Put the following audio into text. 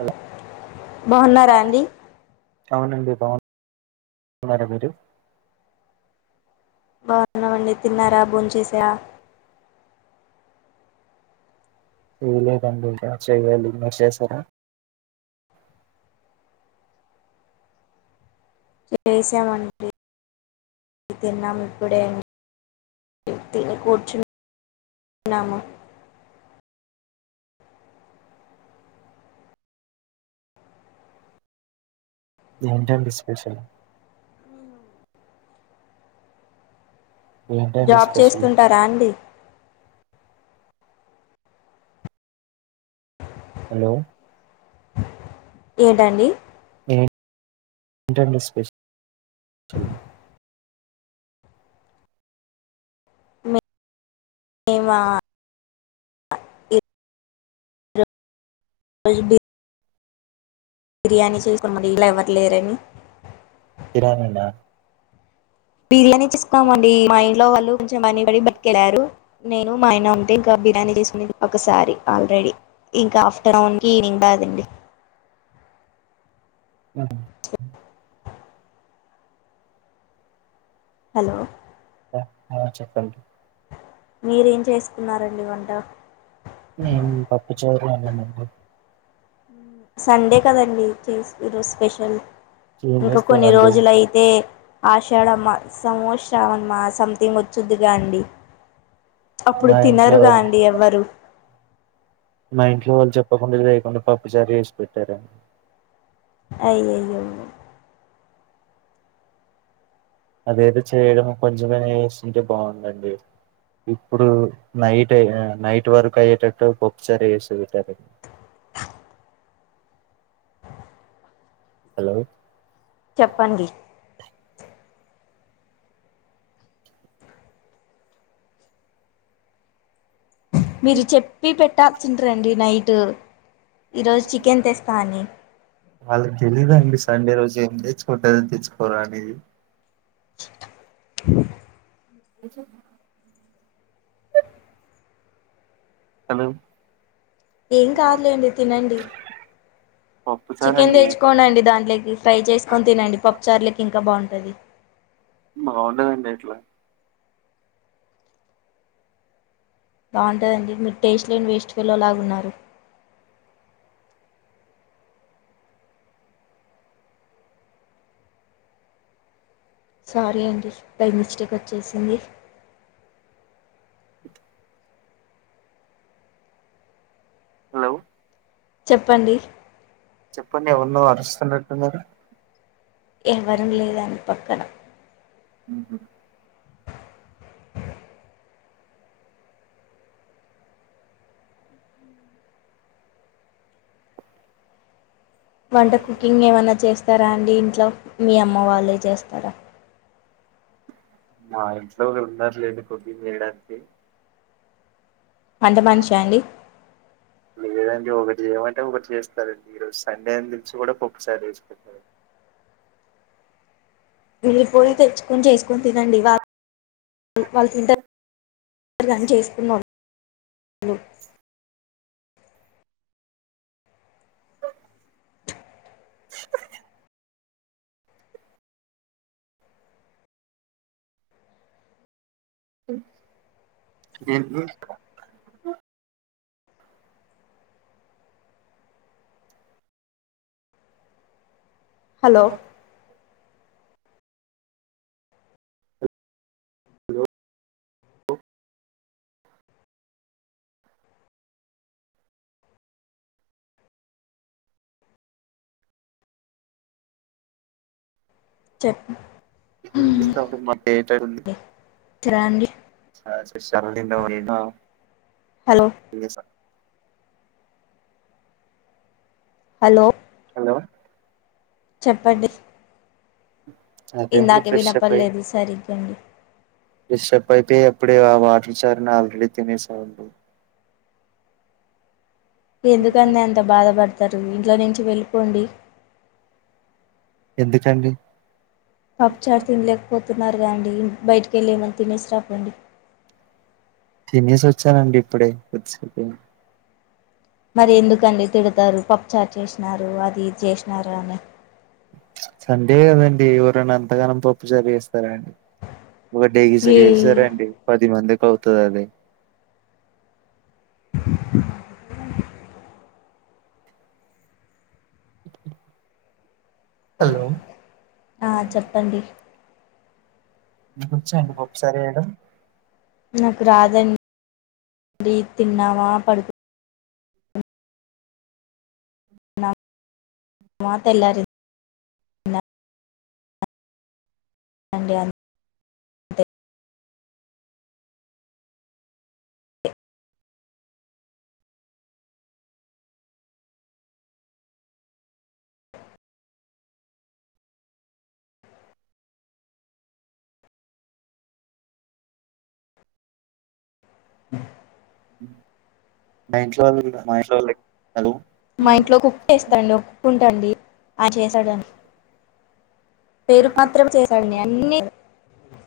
hello బౌన్నారా అండి అవునండి బౌన్ గున్నరా మీరు బాగున్నామండి తిన్నారా భోం చేసా చేయలేదండి ఇక చెయ్యాలి మిర్ చేసారా చేసామండి తిన్నాం ఇప్పుడే తిని కూర్చున్నాము ఏంటండీ స్పెషల్ ఏంటండి జాబ్ స్పెషల్ చేస్తుంటారా అండి హలో ఏటండి ఏంటండీ స్పెషల్ మేమా ఇ రోజ్ బి బిర్యానీ చేసుకొనండి ట్లే ఎవర్ లేరని కిరానుండ బిర్యానీ చేసుకున్నామండి మా ఇంట్లో వాళ్ళు కొంచం పన్నీ పడి బైట్కెల్లారు నేను మా ఆయన ఉంటే ఇంకా బిర్యానీ చేస్కునేది ఒకసారి ఆల్రెడీ ఇంకా ఆఫ్టర్నూన్కి ఈవినింగ్ కాదండి అ హలో అ ఆ చెప్పండి మీరేం చేసుకున్నారండి వంటా మేము పప్పు చారు అండి సండే కదండి చేసి ఈరోజు స్పెషల్ ఏం ఇంకా కొన్ని చేస్తామండి రోజులయితే ఆషాడమ్మా సమోష రావమా సథింగ్ వచ్చుద్దిగా అండి అప్పుడు మా ఇంట్లో తినరుగా వాళ్ళు అండి ఎవ్వరు మా ఇంట్లో వాళ్ళు చెప్పకుండ చేయకుండా పప్పు చారు చేసి పెట్టారు అయాయో అదేదొ చేయడం కొంచెం ఆయినా చేస్తుంటే బాగుందండి ఇప్పుడు నైట్ నైట్ వర్క్ అయ్యేటట్టు పప్పు చారు చేసిపెట్టిరండి హలో చెప్పండి మీరు చెప్పి పెట్టాల్సిఉండే దండి నైట్ ఈరోజు చికెన్ తెస్తా అని వాళ్ళకి తెలియదా ఆండీ సండే రోజు ఏమి తెచుకుంటరని అనేది నిజం హలో ఏం కాదులేండి తినండి పప్పుచారు చికెన్ అండి తెచ్చుకోని అండి దాంట్లోకి ఫ్రై చేసుకొని తినండి పప్పు చారు ఇంకా బాగుంటుంది బాగుంటదిండిట్లా బాగుంటుందండి మీరు టేస్ట్ లేని వేస్ట్ ఫెలో లాగ ఉన్నరు సారీ అండి బై మిస్టేక్ వచ్చేసింది హలో చెప్పండి చెప్పండి ఎవరిన అరుస్తున్నట్టున్నరు ఎవరూ లేదని పక్కన ఉహు వంట కుకింగ్ ఏమైనా చేస్తారా అండి ఇంట్లో మీ అమ్మ వాళ్ళే చేస్తరా మా ఇంట్లో ఒకరు వున్నరు లేండి కుక్కింగ్ చేయడానికి వంట మనిషా అండి లేదండి ఒకటి చేయమంటే ఒకటి చేస్తరండి ఈ రోజు సండే నిలిచి కూడా పప్పు చారు చేసిపెట్టిరండి వెళ్ళిపోయి తెచ్చుకొని చేసుకొని తినండి వాళ్ళ వాళ్ళు తింటరు గని చేస్తున్నాంను ఉ ఏంటి హలో లో చెప్ మాకేటండి అండి ఆ స్పెషల్ తిన్నాం హలో ఇగ హలో హలో చెప్పండి అదే అండి ఇందాకే ఫ్రెష్ వినపల్లెదు సరిగ్గా అండి డిస్టర్బ్ అయిపోయి ఎప్పుడే ఆ వాటర్ చార్ని ఆల్రెడీ తినేసా ఉండి ఎందుకండి అంత బాధపడతరు ఇంట్లో నుంచి వెళ్ళిపోండి ఎందుకండి పప్పు చార్ తినలేకపోతున్నారుగాండి బయటకి వెళ్లి ఏమన్న తినేసిరాపోండి తినేసి వచ్చానండి ఇప్పుడే కొద్దిసేపు అయిన్ మరి ఎందుకండి తిడతారు పప్పుచార్ చేసినారు అది చేసినారు అని సండే కదండి ఎవరన్న అంతగానం పప్పు చారు చేేస్తారా అండీ ఒక డే గీసకి ఏ చేస్తారండ పది మందికి అవుతది అది హలో ఆ చెప్పండి మీకు వచ్చా అండి పప్పు చారు చెయడం నాకు రాదండి తిన్నావా పడు నా నా తెల్లరిం అండీ అం మా ఇంట్లో వాళ్ళ కూడ మా ఇంట్లో హలో మా ఇంట్లో కుక్ చేస్తాండి ఒక కుక్ ఉంటాండి ఆయన చేసాడం పేరు మాత్రం చేసాడు అన్ని